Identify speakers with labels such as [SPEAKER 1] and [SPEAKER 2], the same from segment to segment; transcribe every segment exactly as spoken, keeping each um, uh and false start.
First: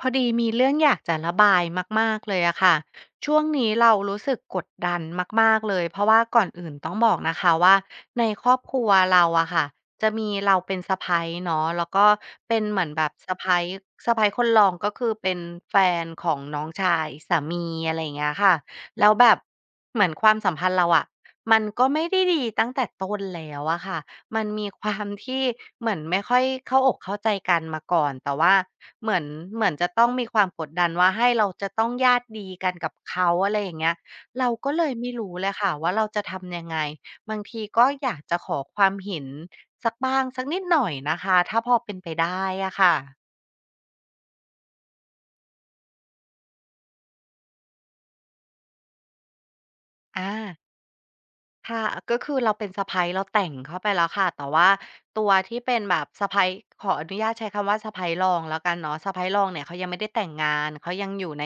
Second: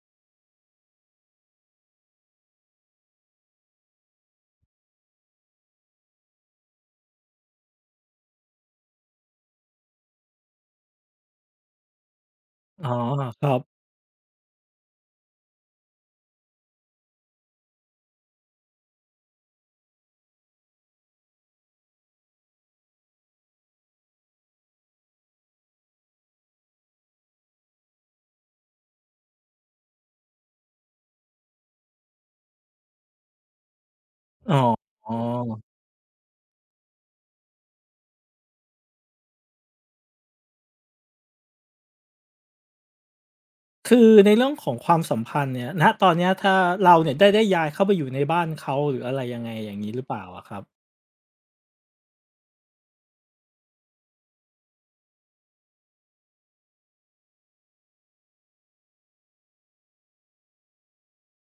[SPEAKER 1] พอดีมีเรื่องอยากจะระบายมากๆเลยอะค่ะช่วงนี้เรารู้สึกกดดันมากๆเลยเพราะว่าก่อนอื่นต้องบอกนะคะว่าในครอบครัวเราอะค่ะจะมีเราเป็นสะใภ้เนาะแล้วก็เป็นเหมื
[SPEAKER 2] อ๋
[SPEAKER 1] อ
[SPEAKER 2] อ
[SPEAKER 1] นแบบสะ
[SPEAKER 2] ครั
[SPEAKER 1] ใภ้
[SPEAKER 2] บ
[SPEAKER 1] สะใภ้คนรองก็คือเป็นแฟนของน้องชายสามีอะไรอย่างเงี้ยค่ะแล้วแบบเหมือนความสัมพันธ์เราอะมันก็ไม่ได้ดีตั้งแต่ต้นแล้วอะค่ะ มันมีความที่เหมือนไม่ค่อยเข้าอกเข้าใจกันมาก่อนแต่ว่าเหมือนเหมือนจะต้องมีความกดดันว่าให้เราจะต้องญาติดีกันกับเขาอะไรอย่างเงี้ยเรา
[SPEAKER 2] อ๋อ
[SPEAKER 1] ก็เลย
[SPEAKER 2] อ๋อ
[SPEAKER 1] ไม่รู้เลยค่ะว่าเราจะทำยังไงบางทีก็อยากจะขอความเห็นสักบ้างสักนิดหน่อยนะคะถ้าพอเป็นไปได้อะค่ะ
[SPEAKER 2] คือในเรื่องของความสัมพันธ์เนี่ยณตอนเนี้ยถ้าเราเนี่ยได้ได้ย้ายเข้าไปอยู่ในบ้านเขาหรืออะไรยังไงอย่างงี้หรือเปล่า
[SPEAKER 1] อา
[SPEAKER 2] อะครับ
[SPEAKER 1] ค่ะก็คือเราเป็นสะใภ้เราแต่งเข้าไปแล้วค่ะแต่ว่าตัวที่เป็นแบบสะใภ้ขออนุญาตใช้คำว่าสะใภ้รองแล้วกันเนาะสะใภ้รองเนี่ยเขายังไม่ได้แต่งงานเขายังอยู่ใน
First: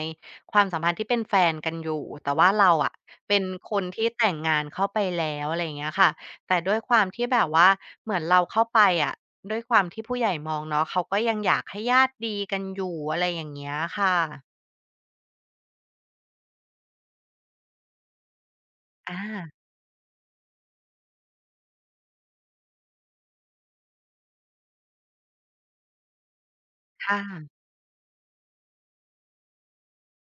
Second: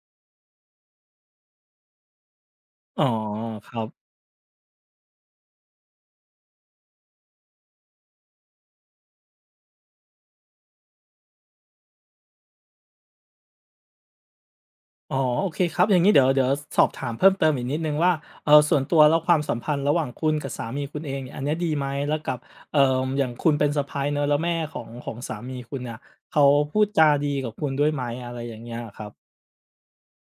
[SPEAKER 1] ความสัมพันธ์ที่เป็นแฟนกันอยู่แต่ว่าเราอะ
[SPEAKER 2] อ๋อ
[SPEAKER 1] เป็น
[SPEAKER 2] ค
[SPEAKER 1] ค
[SPEAKER 2] รั
[SPEAKER 1] น
[SPEAKER 2] บ
[SPEAKER 1] ที่แต่งงานเข้าไปแล้วอะไรอย่างเงี้ยค่ะแต่ด้วยความที่แบบว่าเหมือนเราเข้าไปอะด้วยความที่ผู้ใหญ่มองเนาะเขาก็ยังอยากให้ญาติดีกันอยู่อะไรอย่างเงี้ยค่ะ
[SPEAKER 2] อ๋อโอเคครับอย่างงี้เดี๋ยวเดี๋ยวสอบถามเพิ่มเติมอีกนิดหนึ่งว่าเอ่อส่วนตัว
[SPEAKER 1] อ
[SPEAKER 2] แล้วความสัม
[SPEAKER 1] า
[SPEAKER 2] พันธ์ระหว่างคุณกับสามีคุณเองเนี่ยอันเนี้ยดีไหมแล้วกับเอ่ออย่างคุณเป็นสะใภ้เนาะแล้วแม่ของของสามีคุณเนี่ยเขาพูดจา
[SPEAKER 1] ค
[SPEAKER 2] ดีกับ
[SPEAKER 1] ่ะ
[SPEAKER 2] คุณด้วยไหมอะไรอย่างเงี้ยอะครับ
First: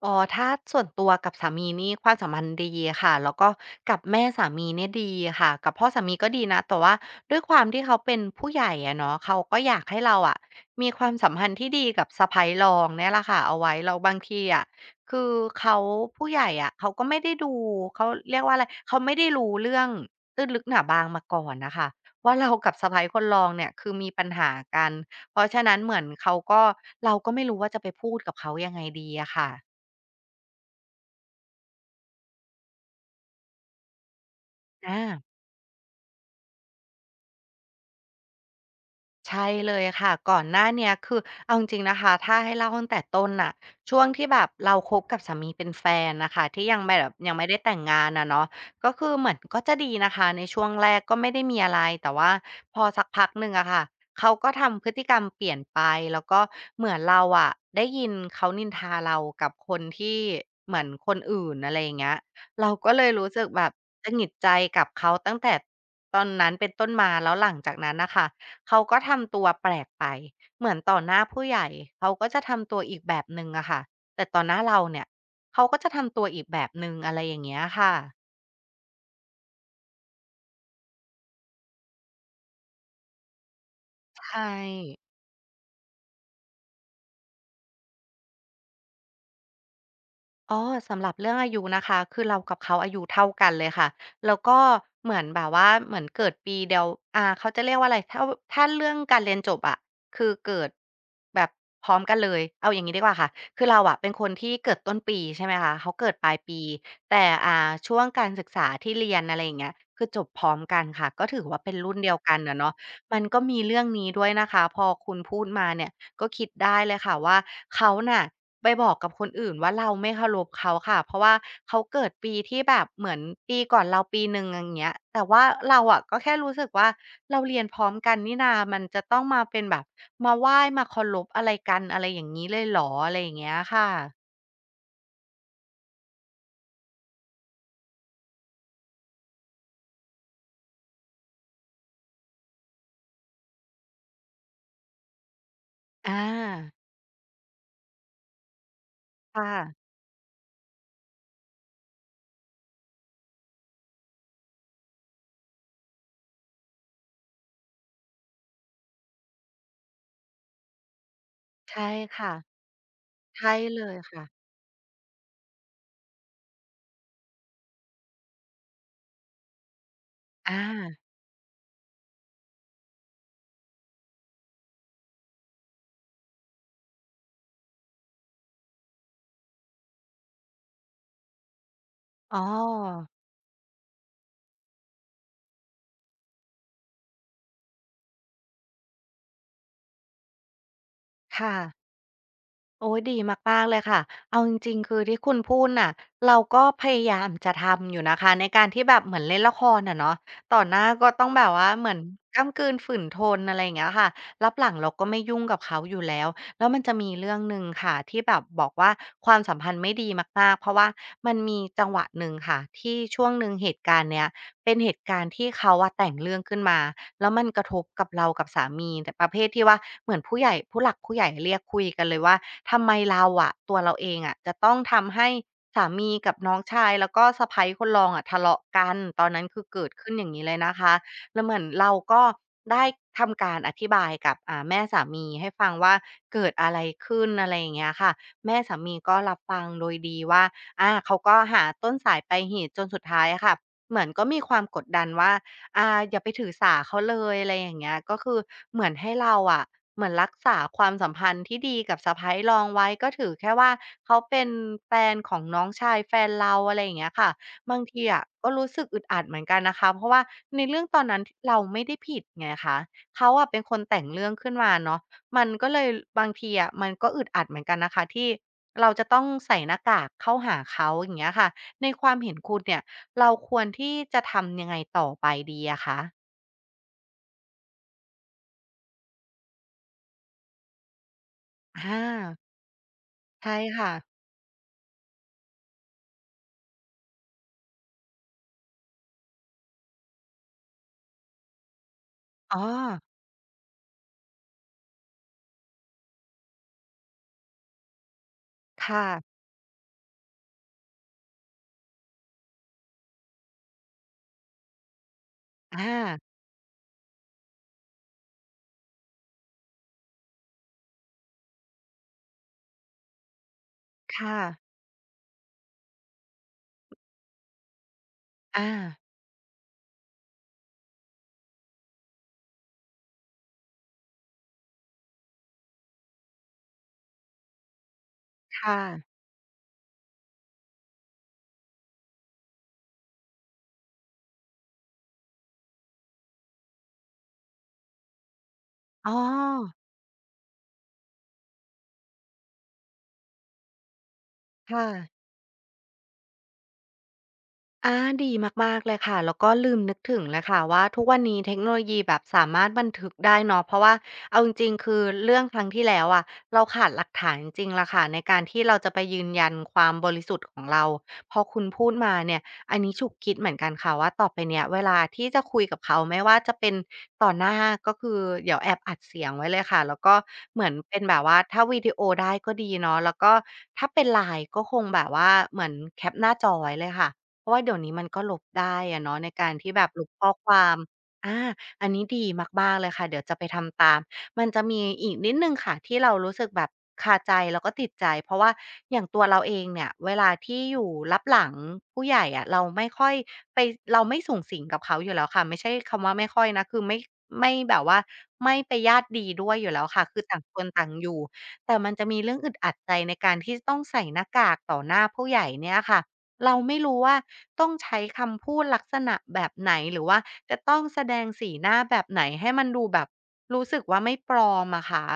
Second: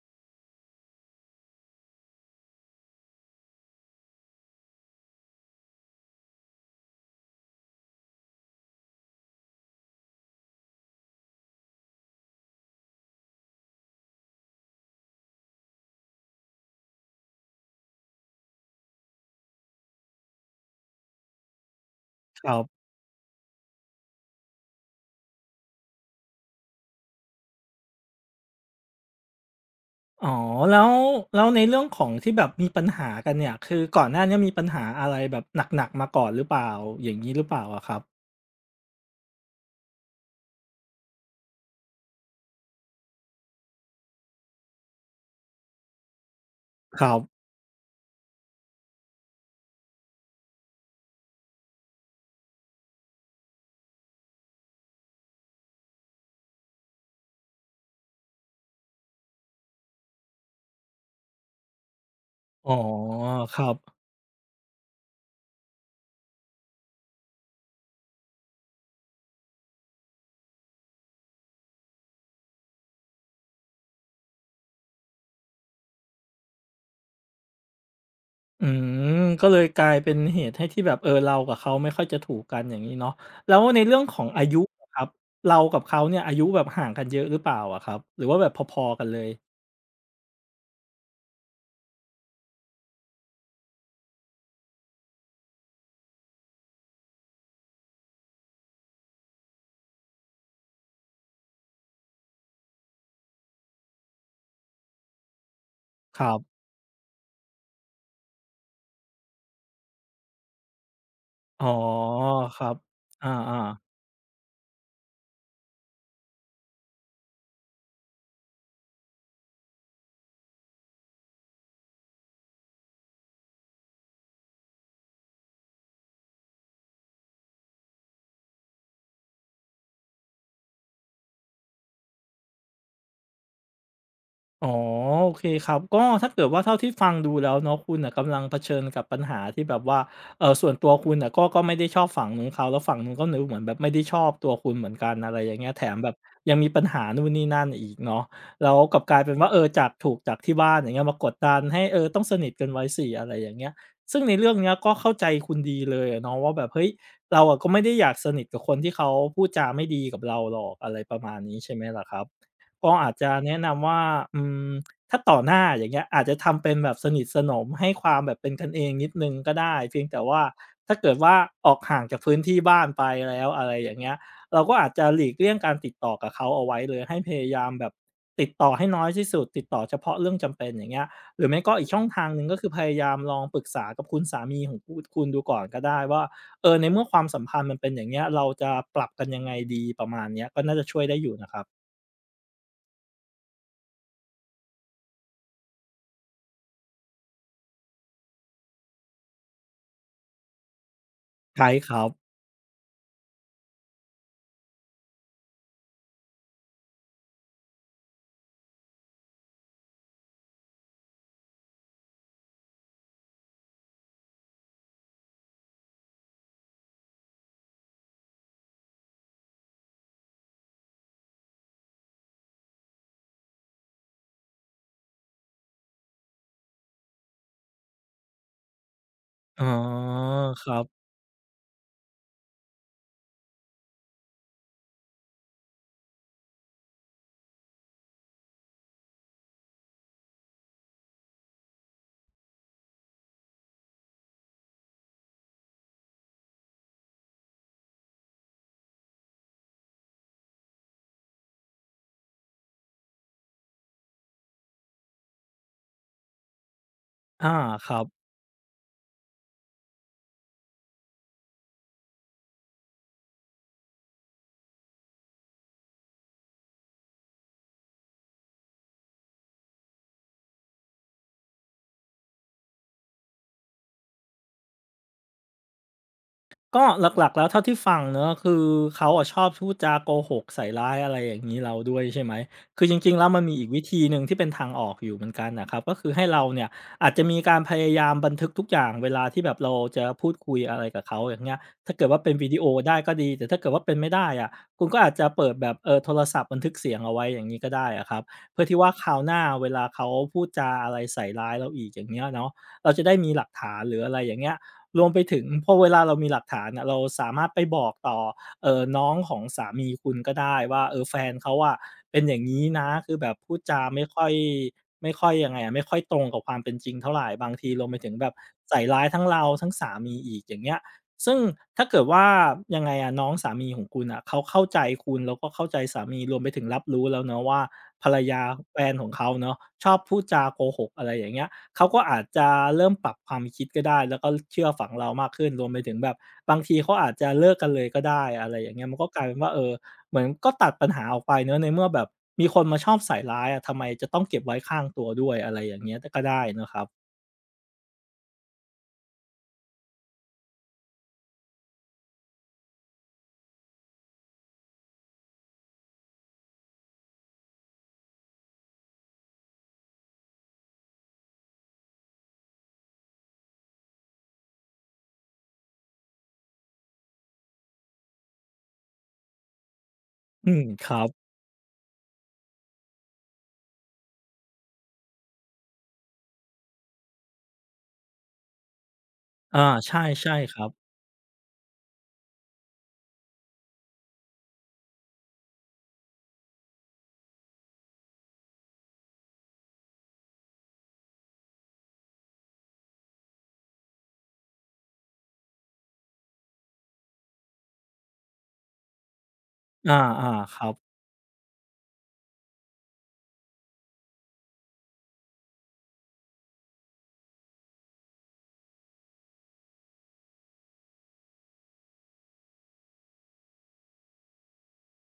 [SPEAKER 1] อ๋อถ้าส่วนตัวกับสามีนี่ความสัมพันธ์ดีค่ะแล้วก็กับแม่สามีเนี่ยดีค่ะกับพ่อสามีก็ดีนะแต่ว่าด้วยความที่เขาเป็นผู้ใหญ่อะเนาะเขาก็อยากให้เราอะมีความสัมพันธ์ที่ดีกับสะใภ้รองเนี่ยแหละค่ะเอาไว้แล้วบางทีอะคือเขาผู้ใหญ่อะเขาก็ไม่ได้ดูเขาเรียกว่าอะไรเขาไม่ได้รู้เรื่องตื้นลึกหนาบางมาก่อนน่ะค่ะว่า
[SPEAKER 2] ค
[SPEAKER 1] เรา
[SPEAKER 2] รั
[SPEAKER 1] กับ
[SPEAKER 2] บ
[SPEAKER 1] สะใภ้คนรองเนี่ยคือมีปัญหากันเพราะฉะนั้นเหมือนเขาก็เราก็ไม่รู้ว่าจะไปพูดกับเขายังไงดีอะค่ะ
[SPEAKER 2] อ๋อแล้วแล้วในเรื่องของที่แบบมีปัญหากันเนี่ยคือก่อนหน้าเนี้ยมีปัญหาอะไร
[SPEAKER 1] อา
[SPEAKER 2] แบบหนักๆมาก่อนหรือเปล่าอย่างงี้หรือเปล่าอะครับ
[SPEAKER 1] ใช่เลยค่ะก่อนหน้าเนี้ยคือเอาจริงๆนะคะถ้าให้เล่าตั้งแต่ต้นน่ะช่วงที่แบบเราคบกับสามีเป็นแฟนน่ะค่ะที่ยังไม่
[SPEAKER 2] ค
[SPEAKER 1] แบบ
[SPEAKER 2] รั
[SPEAKER 1] ยัง
[SPEAKER 2] บ
[SPEAKER 1] ไม่ได้แต่งงานอะเนาะก็คือเหมือนก็จะดีนะคะในช่วงแรกก็ไม่ได้มีอะไรแต่ว่าพอสักพักหนึ่งอะค่ะเขาก็ทำพฤติกรรมเปลี่ยนไปแล้วก็เหมือนเราอะได้ยินเขานินทาเรากับคนที่เหมือนคนอื่นอะไรอย่างเงี้ย
[SPEAKER 2] อ๋
[SPEAKER 1] เรา
[SPEAKER 2] อ
[SPEAKER 1] ก็เลยรู้สึก
[SPEAKER 2] ค
[SPEAKER 1] แบ
[SPEAKER 2] รั
[SPEAKER 1] บ
[SPEAKER 2] บ
[SPEAKER 1] หงุดหงิดใจกับเขาตั้งแต่ตอนนั้นเป็นต้นมาแล้วหลังจากนั้นน่ะค่ะ เขาก็ทำตัวแปลกไป เหมือนต่อหน้าผู้ใหญ่เขาก็จะทำตัวอีกแบบหนึ่งอะค่ะแต่ต่อหน้าเราเนี่ยเขาก็จะทำตัวอีกแบบหนึ่งอะไรอย่างเงี้ยค่ะ
[SPEAKER 2] อืมก็เลยกลายเป็นเหตุให้ที่แบบเออเรากับเขาไม่ค่อยจะถูกกันอย่างงี้เนาะแล้วในเรื่องของอา
[SPEAKER 1] ใช่
[SPEAKER 2] ยุอะครับเรากับเขาเนี่ยอายุแบบห่างกันเยอะหรือเปล่าอะครับหรือว่าแบบพอๆกันเลย
[SPEAKER 1] อ๋อสำหรับเรื่องอายุนะคะคือเรากับเขาอายุเท่ากันเลยค่ะแล้วก็เหมือนแบบว่าเหมือนเกิดปีเดียวอ่าเขาจะเรียกว่าอะไรถ้าถ้าเรื่องการเรียนจบอะคือเกิดแบบพร้อมกันเลยเอาอย่างนี้ดีกว่าค่ะคือเราอะเป็นคนที่เกิดต้นปีใช่ไหมคะเขาเกิด
[SPEAKER 2] ค
[SPEAKER 1] ป
[SPEAKER 2] รั
[SPEAKER 1] ลายปี
[SPEAKER 2] บ
[SPEAKER 1] แต่อ่าช่วงการศึกษาที่เรียนอะไรอย่างเงี้ยคือจบพร้อมกันค่ะก็ถือว่า
[SPEAKER 2] อ๋อ
[SPEAKER 1] เป็นรุ่นเดียวกัน
[SPEAKER 2] ค
[SPEAKER 1] อะ
[SPEAKER 2] รั
[SPEAKER 1] เนาะ
[SPEAKER 2] บ
[SPEAKER 1] มัน
[SPEAKER 2] อา
[SPEAKER 1] ก็มีเรื่อง
[SPEAKER 2] ๆ
[SPEAKER 1] นี้ด้วยนะคะพอคุณพูดมาเนี่ย ก็คิดได้เลยค่ะว่าเขาน่ะไปบอกกับคนอื่นว่าเราไม่เคารพเขาค่ะเพราะว่าเขาเกิดปีที่แบบเหมือนปีก่อนเราปีหนึ่งอย่างเงี้ยแต่ว่าเราอะก็แค่รู้สึกว่าเราเรียนพร้อมกันนี่นามันจะต้องมาเป็นแบบมาไหว้มาเคารพอะไรกันอะไรอย่างงี้เลยเหรออะไรอย่างเงี้ยค่ะ
[SPEAKER 2] อ๋อโอเคครับก็ถ้าเกิดว่าเท่าที่ฟังดูแล้วเนาะคุณน่ะกำลังเผชิญกับปัญหาที่แบบว่าเอ่อส่วนตัวคุณน่ะก็ก็ไม่ได้ชอบฝั่งนู้นเขาแล้วฝั่งนู้นก็เหมือนแบบไม่ได้ชอบตัวคุณเหมือนกันอะไรอย่างเงี้ยแถมแบ
[SPEAKER 1] อ
[SPEAKER 2] บยังมี
[SPEAKER 1] า
[SPEAKER 2] ปัญหานู่นนี่นั่นอีกเนาะแล้วกลับกลายเป็
[SPEAKER 1] ค
[SPEAKER 2] นว่าเออ
[SPEAKER 1] ่ะ
[SPEAKER 2] จากถูกจากที่บ้านอย่างเงี้ยมากดดันให้เออต้องสนิทกันไว้สิอะไรอย่างเงี้ยซึ่งในเรื่องเนี้ยก็เข้าใจคุณดีเลยอะเนาะว่าแบบเฮ้ยเราอะก็ไม่ได้อยากสนิทกับคนที่เขาพูดจาไม่ดีกับเราหรอกอะไรประมาณนี้ใช่ไหม
[SPEAKER 1] ใช่
[SPEAKER 2] ล่ะครั
[SPEAKER 1] ค่ะ
[SPEAKER 2] บ ก็อาจจะ
[SPEAKER 1] ใช่
[SPEAKER 2] แนะ
[SPEAKER 1] เล
[SPEAKER 2] นำ
[SPEAKER 1] ย
[SPEAKER 2] ว่า
[SPEAKER 1] ค่ะ
[SPEAKER 2] อืมถ้าต่อหน้าอย่างเงี้ยอาจจะทำเป็นแบบสนิทสนมให้ความแบบเป็นกันเองนิดหนึ่งก็ได้เพียงแต่ว่าถ้า
[SPEAKER 1] อา
[SPEAKER 2] เกิดว่าออกห่างจากพื้นที่บ้านไปแล้วอะไรอย่างเงี้ยเราก็อาจจะหลีกเลี่ยงการติดต่อกับเขาเอาไว้เลยให้พยายามแบบติดต่อให้น้อยที่สุดติดต่อเฉพาะเรื่องจำเป็นอย่างเงี้ยหรือไม่ก็อีกช่องทางห
[SPEAKER 1] อ๋
[SPEAKER 2] นึ่งก็คือพยา
[SPEAKER 1] อ
[SPEAKER 2] ยามลองปรึกษากับคุณสามีของคุณคุณดูก่อนก็ได้ว่าเออในเมื่อความสัมพันธ์มันเป็นอย่างเงี้ยเราจะปรับกันยังไงดีประมาณเนี้ยก็น่าจะช่วยได้อยู่นะค
[SPEAKER 1] ค่ะ
[SPEAKER 2] รับ
[SPEAKER 1] โอ้ยดีมากๆเลยค่ะเอาจริงๆคือที่คุณพูดน่ะเราก็พยายามจะทำอยู่นะคะในการที่แบบเหมือนเล่นละครน่ะเนาะต่อหน้าก็ต้องแบบ
[SPEAKER 2] ใช่
[SPEAKER 1] ว่าเห
[SPEAKER 2] ค
[SPEAKER 1] มือน
[SPEAKER 2] รับ
[SPEAKER 1] ก้ำกลืนฝืนทนอะไรอย่างเงี้ยค่ะรับหลังเราก็ไม่ยุ่งกับเขาอยู่แล้วแล้วมันจะมีเรื่องหนึ่งค่ะที่แบบบอกว่าความสัมพันธ์ไม่ดีมากๆเพราะว่ามันมีจังหวะหนึ่งค่ะที่ช่วงหนึ่งเหตุการณ์เนี้ยเป็นเหตุการณ์ที่เขาว่าแต่งเรื่องขึ้นมา แล้วมันกระทบกับเรากับสามีแต่ประเภทที่ว่าเหมือนผู้ใหญ่ผู้หลักผู้ใหญ่เรียกคุยกันเลยว่าทำไมเราอะตัวเราเองอะจะต้องทำให้สามีกับน้องชายแล้วก็สะใภ้คนรองอะทะเลาะกันตอนนั้นคื
[SPEAKER 2] อ๋อ
[SPEAKER 1] อเกิดขึ้นอย่างงี้เลย
[SPEAKER 2] ครั
[SPEAKER 1] นะคะ
[SPEAKER 2] บ
[SPEAKER 1] แล้วเหมือนเราก็ได้ทำการอธิบายกับอ่าแม่สามีให้ฟังว่าเกิดอะไรขึ้นอะไรอย่างเงี้ยค่ะแม่สามีก็รับฟังโดยดีว่าอาเขาก็หาต้นสายปลายเหตุจนสุดท้ายอะค่ะเหมือนก็มีความกดดันว่า อาอย่าไปถือสาเขาเลยอะไรอย่างเงี้ยก็คือเหมือนให้เราอะเหมือนรักษาความสัมพันธ์ที่ดีกับสะใภ้รองไว้ก็ถือแค่ว่าเขาเป็นแฟนของน้องชายแฟนเราอะไรอย่างเงี้ยค่ะ
[SPEAKER 2] อา
[SPEAKER 1] บาง
[SPEAKER 2] ครั
[SPEAKER 1] ที
[SPEAKER 2] บ
[SPEAKER 1] อะก็รู้สึกอึดอัดเหมือนกันนะคะเพราะว่าในเรื่องตอนนั้นทเราไม่ได้ผิดไงคะเขาอะเป็นคนแต่งเรื่องขึ้นมาเนาะมันก็เลยบางทีอะมันก็อึดอัดเหมือนกันนะคะที่เราจะต้องใส่หน้ากากเข้าหาเขาอย่างเงี้ยค่ะ ในความเห็นคุณเนี่ยเราควรที่จะทำยังไงต่อไปดีอะคะ
[SPEAKER 2] ก็หลักๆแล้วเท่าที่ฟังเนอะคือเขาอะชอบพูดจาโกหกใส่ร้ายอะไรอย่างงี้เรา
[SPEAKER 1] อ
[SPEAKER 2] ด้วยใช่ไหม
[SPEAKER 1] า
[SPEAKER 2] คือจริงๆแล้วมันมี
[SPEAKER 1] ใช่
[SPEAKER 2] อีกวิ
[SPEAKER 1] ค่ะ
[SPEAKER 2] ธีหนึ่งที่เป็นทางออกอยู่เหมือนกันน่ะครับก็คือให้เราเนี่ยอาจจะมีการพยายามบันทึกทุกอย่างเวลาที่แบบเราจะพูดคุยอะไรกับเขาอย่างเงี้ยถ้าเกิดว่าเป็นวิ
[SPEAKER 1] อ๋
[SPEAKER 2] ดี
[SPEAKER 1] อ
[SPEAKER 2] โอได้ก็ดีแต่ถ้าเกิดว่าเป็นไม่ได้อะคุณก็อาจจะเปิดแบบเอ่อโทรศัพท์บันทึกเสียงเอาไว้อย่างงี้ก็ได้อะครับเพื่อที่
[SPEAKER 1] ค
[SPEAKER 2] ว่าคราวห
[SPEAKER 1] ่ะ
[SPEAKER 2] น้าเวลาเขาพูดจาอะไรใส่ร้ายเราอีกอย่างเงี้ยเนาะเราจะได้มีหลักฐานหรืออะไรอย่างเงี้ย รวมไปถึงพอเวลาเรา
[SPEAKER 1] อา
[SPEAKER 2] มีหลักฐานอะเราสามารถไปบอกต่อเอ่อน้องของสามีคุณก็ได้ว่าเออแฟนเขาอะเป็นอย่างงี้นะคือแบบพูดจาไม่ค่อย
[SPEAKER 1] ค่ะ
[SPEAKER 2] ไม่ค่อยยังไงอะไม่ค่อยตรงกับความเป็นจริงเท่าไรบางทีรวมไปถึงแบบ
[SPEAKER 1] อา
[SPEAKER 2] ใส่ร้ายทั้งเราทั้งสามีอีกอย่างเงี้ยซึ่งถ้าเกิดว่ายังไงอะน้องสามีของคุณน่ะเขาเข้าใจคุณแล้วก็เข้าใจสามีรวมไปถึงรับรู้แล้วเนาะว่าภรรยาแฟ
[SPEAKER 1] ค่ะ
[SPEAKER 2] นของเขาเนาะชอบพูดจาโกหกอะไรอย่างเงี้ย เขาก็อาจจะเริ่มปรับความคิดก็ได้แล้วก็เชื่อฝังเรามากขึ้นรวมไปถึงแบบบางทีเขาอาจจะเลิกกันเลยก็ได้อะไรอย่างเงี้ยมันก็
[SPEAKER 1] อ๋อ
[SPEAKER 2] กลายเป็นว่าเออเหมือนก็ตัดปัญหาออกไปเนาะในเมื่อแบบมีคนมาชอบใส่ร้ายอะทำไมจะต้องเก็บไว้ข้าง
[SPEAKER 1] ค่ะ
[SPEAKER 2] ตัวด้วยอะไรอย่างเงี้ยก็ได้เนาะครับ
[SPEAKER 1] อาดีมากๆเลยค่ะแล้วก็ลืมนึกถึงเลยค่ะว่าทุกวันนี้เทคโนโลยีแบบสามารถบันทึกได้เนาะเพราะว่าเอาจริงๆคือเรื่องครั้งที่แล้วอะเราขาดหลักฐานจริงๆล่ะค่ะในการที่เราจะไปยืนยันความบริสุทธิ์ของเราพอคุณพูดมาเนี่ยอันนี้ฉุกคิดเหมือนกันค่ะว่าต่อไปเนี้ยเวลาที่จะคุยกับเขาไม่ว่าจะเป็นต่อหน้าก็คือเดี๋ยวแอบอัดเสียงไว้เลยค่ะแล้วก็
[SPEAKER 2] อื
[SPEAKER 1] เห
[SPEAKER 2] ม
[SPEAKER 1] มือน
[SPEAKER 2] ครั
[SPEAKER 1] เป็น
[SPEAKER 2] บ
[SPEAKER 1] แบบว่าถ้าวิดีโอได้ก็ดีเนาะแล้วก็ถ้าเป็น ไลน์ ก็คงแบบว่าเหมือนแคปหน้าจอไว้เลยค่ะ เพราะว่าเดี๋ยวนี้มันก็ลบได้อะเนาะในการ
[SPEAKER 2] อา
[SPEAKER 1] ที่แบบ
[SPEAKER 2] ใช
[SPEAKER 1] ลบข้อ
[SPEAKER 2] ่
[SPEAKER 1] ค
[SPEAKER 2] ๆครั
[SPEAKER 1] วา
[SPEAKER 2] บ
[SPEAKER 1] มอาอันนี้ดีมากๆเลยค่ะเดี๋ยวจะไปทำตามมันจะมีอีกนิดหนึ่งค่ะที่เรารู้สึกแบบคาใจแล้วก็ติดใจเพราะว่าอย่างตัวเราเองเนี่ยเวลาที่อยู่ลับหลังผู้ใหญ่อะเราไม่ค่อยไปเราไม่สุงสิงกับเขาอยู่แล้วค่ะไม่ใช่คำว่าไม่ค่อยนะคือไม่ไม่แบบว่าไม่ไปญาติดีด้วยอยู่แล้วค่ะคือ
[SPEAKER 2] อา
[SPEAKER 1] ต่าง
[SPEAKER 2] ๆ
[SPEAKER 1] ค
[SPEAKER 2] ค
[SPEAKER 1] น
[SPEAKER 2] รั
[SPEAKER 1] ต่าง
[SPEAKER 2] บ
[SPEAKER 1] อยู่แต่มันจะมีเรื่องอึดอัดใจในการที่จะต้องใส่หน้ากากต่อหน้าผู้ใหญ่เนี่ยค่ะ เราไม่รู้ว่าต้องใช้คำพูดลักษณะแบบไหนหรือว่าจะต้องแสดงสีหน้าแบบไหนให้มันดูแบบรู้สึกว่าไม่ปลอมอะคะ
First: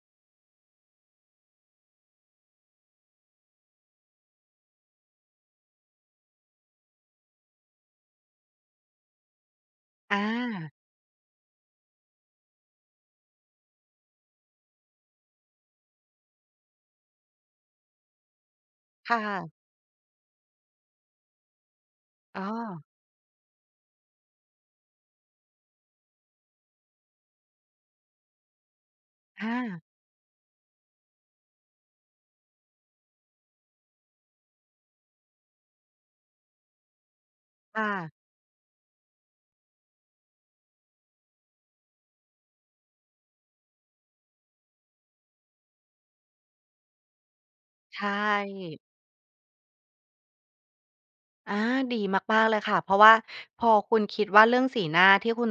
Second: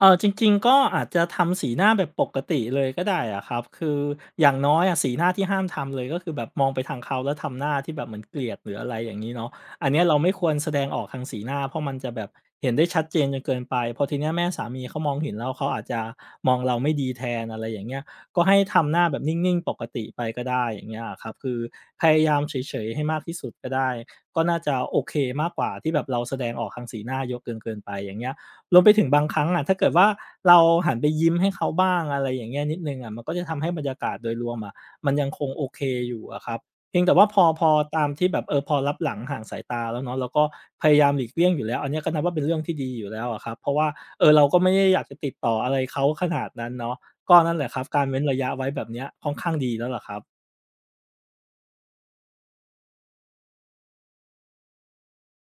[SPEAKER 2] เออจริงๆก็อาจจะทำสีหน้าแบบปกติเลยก็ได้อะครับคืออย่างน้อยอะสีหน้าที่ห้ามทำเลยก็คือแบบมองไปทางเขาแล้วทำหน้าที่แบบเหมือนเกลียดหรืออะไรอย่างนี้เนาะอันเนี้ยเรา
[SPEAKER 1] อา
[SPEAKER 2] ไม่ควรแสดงออกทางสีหน้าเพราะมันจะแบบเห็นได้ชัดเจนจนเกินไปพอทีเนี้ยแม่สามีเขามองเห็นแล้วเขาอาจจะมองเราไม่ดีแทนอะไรอย่างเงี้ยก็ให้ทำหน้าแบบน
[SPEAKER 1] ค่ะ
[SPEAKER 2] ิ่งๆปกติไปก็ได้อย่างเงี้ยครับคือพยายาม
[SPEAKER 1] อ๋อ
[SPEAKER 2] เฉยๆให้มากที่สุดก็ได้ก็น่าจะโอเคมากกว่าที่แบบเราแสดงออกทางสีหน้าเยอะเกินเกินไปอย่างเงี้ย รวมไปถึงบางครั้ง
[SPEAKER 1] อา
[SPEAKER 2] อะถ้าเกิดว่าเราหันไปยิ้มให้เขาบ้างอะไรอย่างเงี้ยนิดหนึ่งอะมันก็จะทำให้บรรยากาศโดยรวมอะมันยังคงโอเคอยู่อะครับเพียงแต่ว่าพอพอตาม
[SPEAKER 1] ค่ะ
[SPEAKER 2] ที่แบบเออพอลับหลังห่างสายตาแล้วเนาะเราก็พยายามหลีกเลี่ยงอยู่แล้วอันเนี้ยก็นับว่าเป็นเรื่องที่ดีอยู่แล้วอะครับเพราะว่าเออเราก็ไม่ได้อยากจะติดต่ออะไรเขาขนาดนั้นเนาะก็นั่นแหละครับการ
[SPEAKER 1] ใช่
[SPEAKER 2] เว้นระยะไว้แบบเนี้ยค่อนข้างดีแล้วล่ะครับ
[SPEAKER 1] อาดีมากๆเลยค่ะเพราะว่าพอคุณคิดว่าเรื่องสีหน้าที่คุณ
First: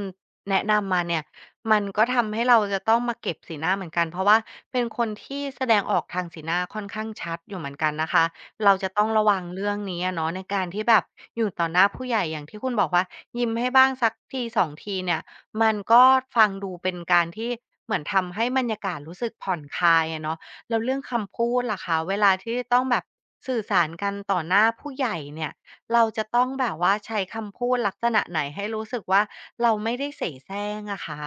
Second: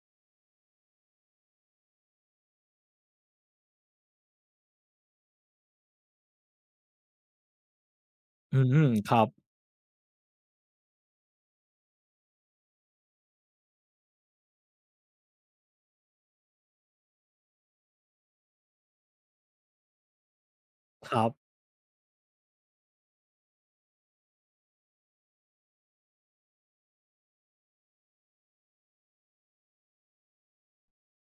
[SPEAKER 1] แนะนำมาเนี่ยมันก็ทำให้เราจะต้องมาเก็บสีหน้าเหมือนกันเพราะว่าเป็นคนที่แสดงออกทางสีหน้าค่อนข้างชัดอยู่เหมือนกันนะคะ
[SPEAKER 2] อื
[SPEAKER 1] เราจะ
[SPEAKER 2] ม
[SPEAKER 1] ต้อ
[SPEAKER 2] ค
[SPEAKER 1] ง
[SPEAKER 2] รั
[SPEAKER 1] ระ
[SPEAKER 2] บ
[SPEAKER 1] วังเรื่องนี้อะเนาะในการที่แบบอยู่ต่อหน้าผู้ใหญ่อย่างที่คุณบอกว่ายิ้มให้บ้างสักทีสองทีเนี่ยมันก็ฟังดูเป็นการที่เหมือนทำให้บรรยากาศรู้สึกผ่อนคลายอะเนาะแล้วเรื่อง
[SPEAKER 2] ครับ
[SPEAKER 1] คำพูดล่ะคะเวลาที่ต้องแบบสื่อสารกันต่อหน้าผู้ใหญ่เนี่ย เราจะต้องแบบว่าใช้คำพูดลักษณะไหนให้รู้สึกว่าเราไม่ได้เสแสร้งอะคะ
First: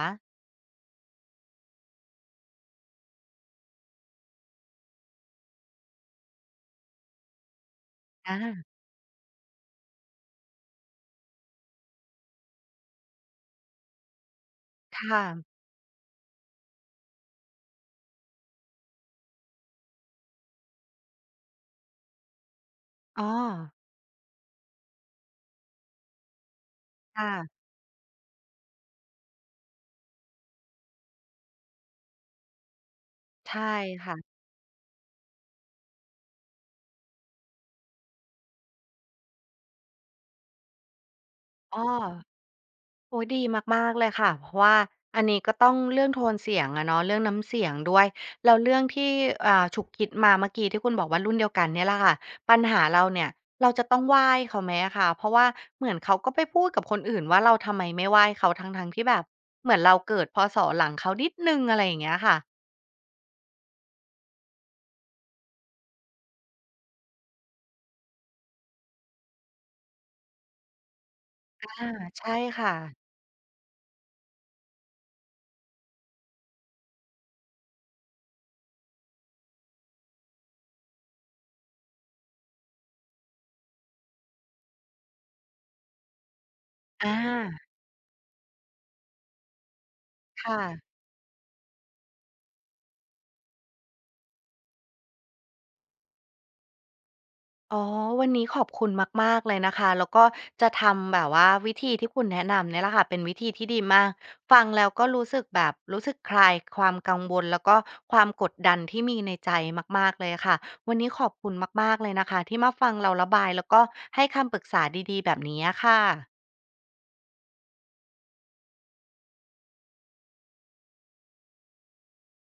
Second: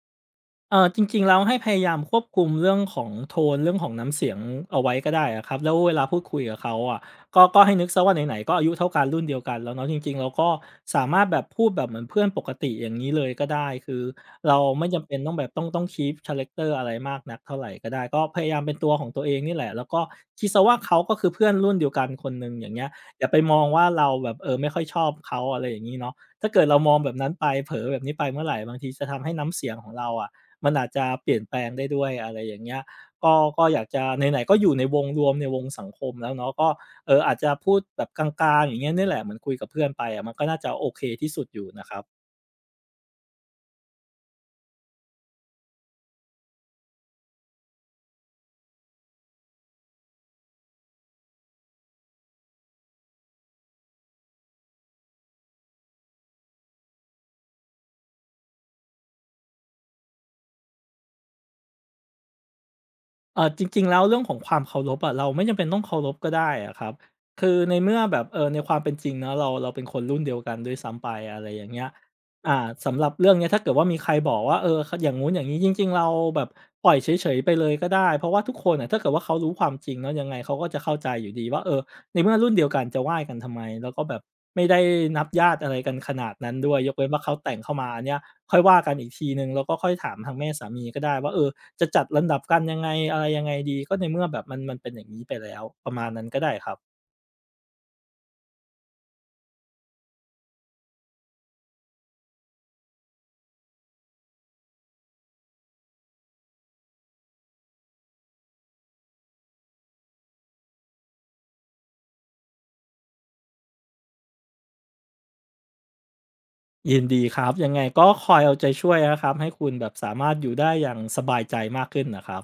[SPEAKER 2] เอ่อจริงๆแล้วให้พยายามควบคุมเรื่องของโทนเรื่องของน้ำเสียงเอาไว้ก็ได้อะครับแล้วเวลาพูดคุยกับเขาอะก็ก็ให้นึกเสียว่าไหน
[SPEAKER 1] อา
[SPEAKER 2] ๆก็อายุเท่ากันรุ่นเดียวกันแล้วเนาะจริงๆเราก็สามารถแบบพูดแบบเหมือนเพื่อนปกติอย่างนี้เลยก็ได้คือเราไม่จำเป็น
[SPEAKER 1] ค่ะ
[SPEAKER 2] ต้องแบบต้องต้องคีปคาแรกเตอร์อะไรมากนักเท่าไรก็ได้ก็พยายามเป็นตัวของตัวเองนี่แหละแล้วก็คิดเสียว่าเขาก็คือเพื่อนรุ่นเดียวกันคนหนึ่งอย่างเงี้ยอ
[SPEAKER 1] อ้อ
[SPEAKER 2] ย่าไปมองว่าเราแบบเออไม่ค่อยชอบเขาอะไรอย่างงี้เนาะถ้าเกิดเรามองแบบนั้
[SPEAKER 1] ค่ะ
[SPEAKER 2] นไปเผลอแบบนี้ไปเมื่อไรบางทีจะทำให้น้ำเสียงของเราอะ มันอาจจะเปลี่ยนแปลงได้ด้วยอะไรอย่างเงี้ยก็
[SPEAKER 1] ใช่
[SPEAKER 2] ก็อยากจะ
[SPEAKER 1] ค่ะ
[SPEAKER 2] ไหนๆก็อยู่ในวงรวมในวงสังคมแล้วเนาะก็เอ่ออาจจะพูดแบบกลางๆอย่างเงี้ยเนี่ยแหละเหมือนคุยกับเพื่อนไปอะมันก็น่าจะโอเคที่สุดอยู่
[SPEAKER 1] อ้อ
[SPEAKER 2] นะครับ
[SPEAKER 1] โอ้โฮดีมากๆเลยค่ะเพราะว่าอันนี้ก็ต้องเรื่องโทนเสียงอะเนาะเรื่องน้ำเสียงด้วยแล้วเรื่องที่อ่าฉุกคิดมาเมื่อกี้ที่คุณบอกว่ารุ่นเดียวกันเนี่ยแหละค่ะปัญหาเราเนี่ยเราจะต้องไหว้เขาไหมอะคะเพราะว่าเหมือนเขาก็ไปพูดกับคนอื่นว่าเราทำไมไม่ไหว้เขาทั้งๆที่แบบเหมือนเราเกิดพศหลังเขานิดหนึ่งอะไรอย่างเงี้ยค่ะ
[SPEAKER 2] เอ่อจริงๆแล้วเรื่องของความเคารพอะเราไม่จำเป็นต้องเคารพก็ได้อะครับคือในเมื่อแบบเออในความเป็นจริงเนาะเราเราเป็นคนรุ่นเดียวกันด้วยซ้ำไปอะไรอย่า
[SPEAKER 1] อา
[SPEAKER 2] งเงี้ย
[SPEAKER 1] ใช่
[SPEAKER 2] อ่า
[SPEAKER 1] ค่ะ
[SPEAKER 2] สำหรับเรื่องเนี้ยถ้าเกิดว่ามีใครบอกว่าเอออย่างงู้นอย่างนี้จริงๆเราแบบปล่อยเฉยๆไปเลยก็ได้เพราะว่าทุกคนอ่ะถ้าเกิดว่าเขารู้ความจริงเนาะยังไงเขาก็จะเข้าใจอยู่ดีว่าเออในเมื่อรุ่นเดียวกันจะไหว้กันทำไมแล้วก็แบบไม่ได้นับญาติอะไรกันขนาดนั้นด้วยยกเว้น
[SPEAKER 1] อา
[SPEAKER 2] ว่าเขาแต่งเข้ามาเนี้ยค่อยว่ากันอีกทีหนึ่งแล้วก็ค่อยถามทางแม่
[SPEAKER 1] ค่ะ
[SPEAKER 2] สามีก็ได้ว่าเออ จะจัดลำดับกันยังไงอะไรยังไงดีก็ในเมื่อแบบมันมันเป็นอย่างนี้ไปแล้วประมาณนั้นก็ได้ครับ
[SPEAKER 1] อ๋อวันนี้ขอบคุณมากๆเลยนะคะแล้วก็จะทำแบบว่าวิธีที่คุณแนะนำเนี่ยแหละค่ะเป็นวิธีที่ดีมากฟังแล้วก็รู้สึกแบบรู้สึกคลายความกังวลแล้วก็ความกดดันที่มีในใจมากๆเลยค่ะวันนี้ขอบคุณมากๆเลยนะคะที่มาฟังเราระบายแล้วก็ให้คำปรึกษาดีๆแบบนี้อะค่ะ
[SPEAKER 2] ยินดีครับยังไงก็คอยเอาใจช่วยนะครับให้คุณแบบสามารถอยู่ได้อย่างสบายใจมากขึ้นนะครับ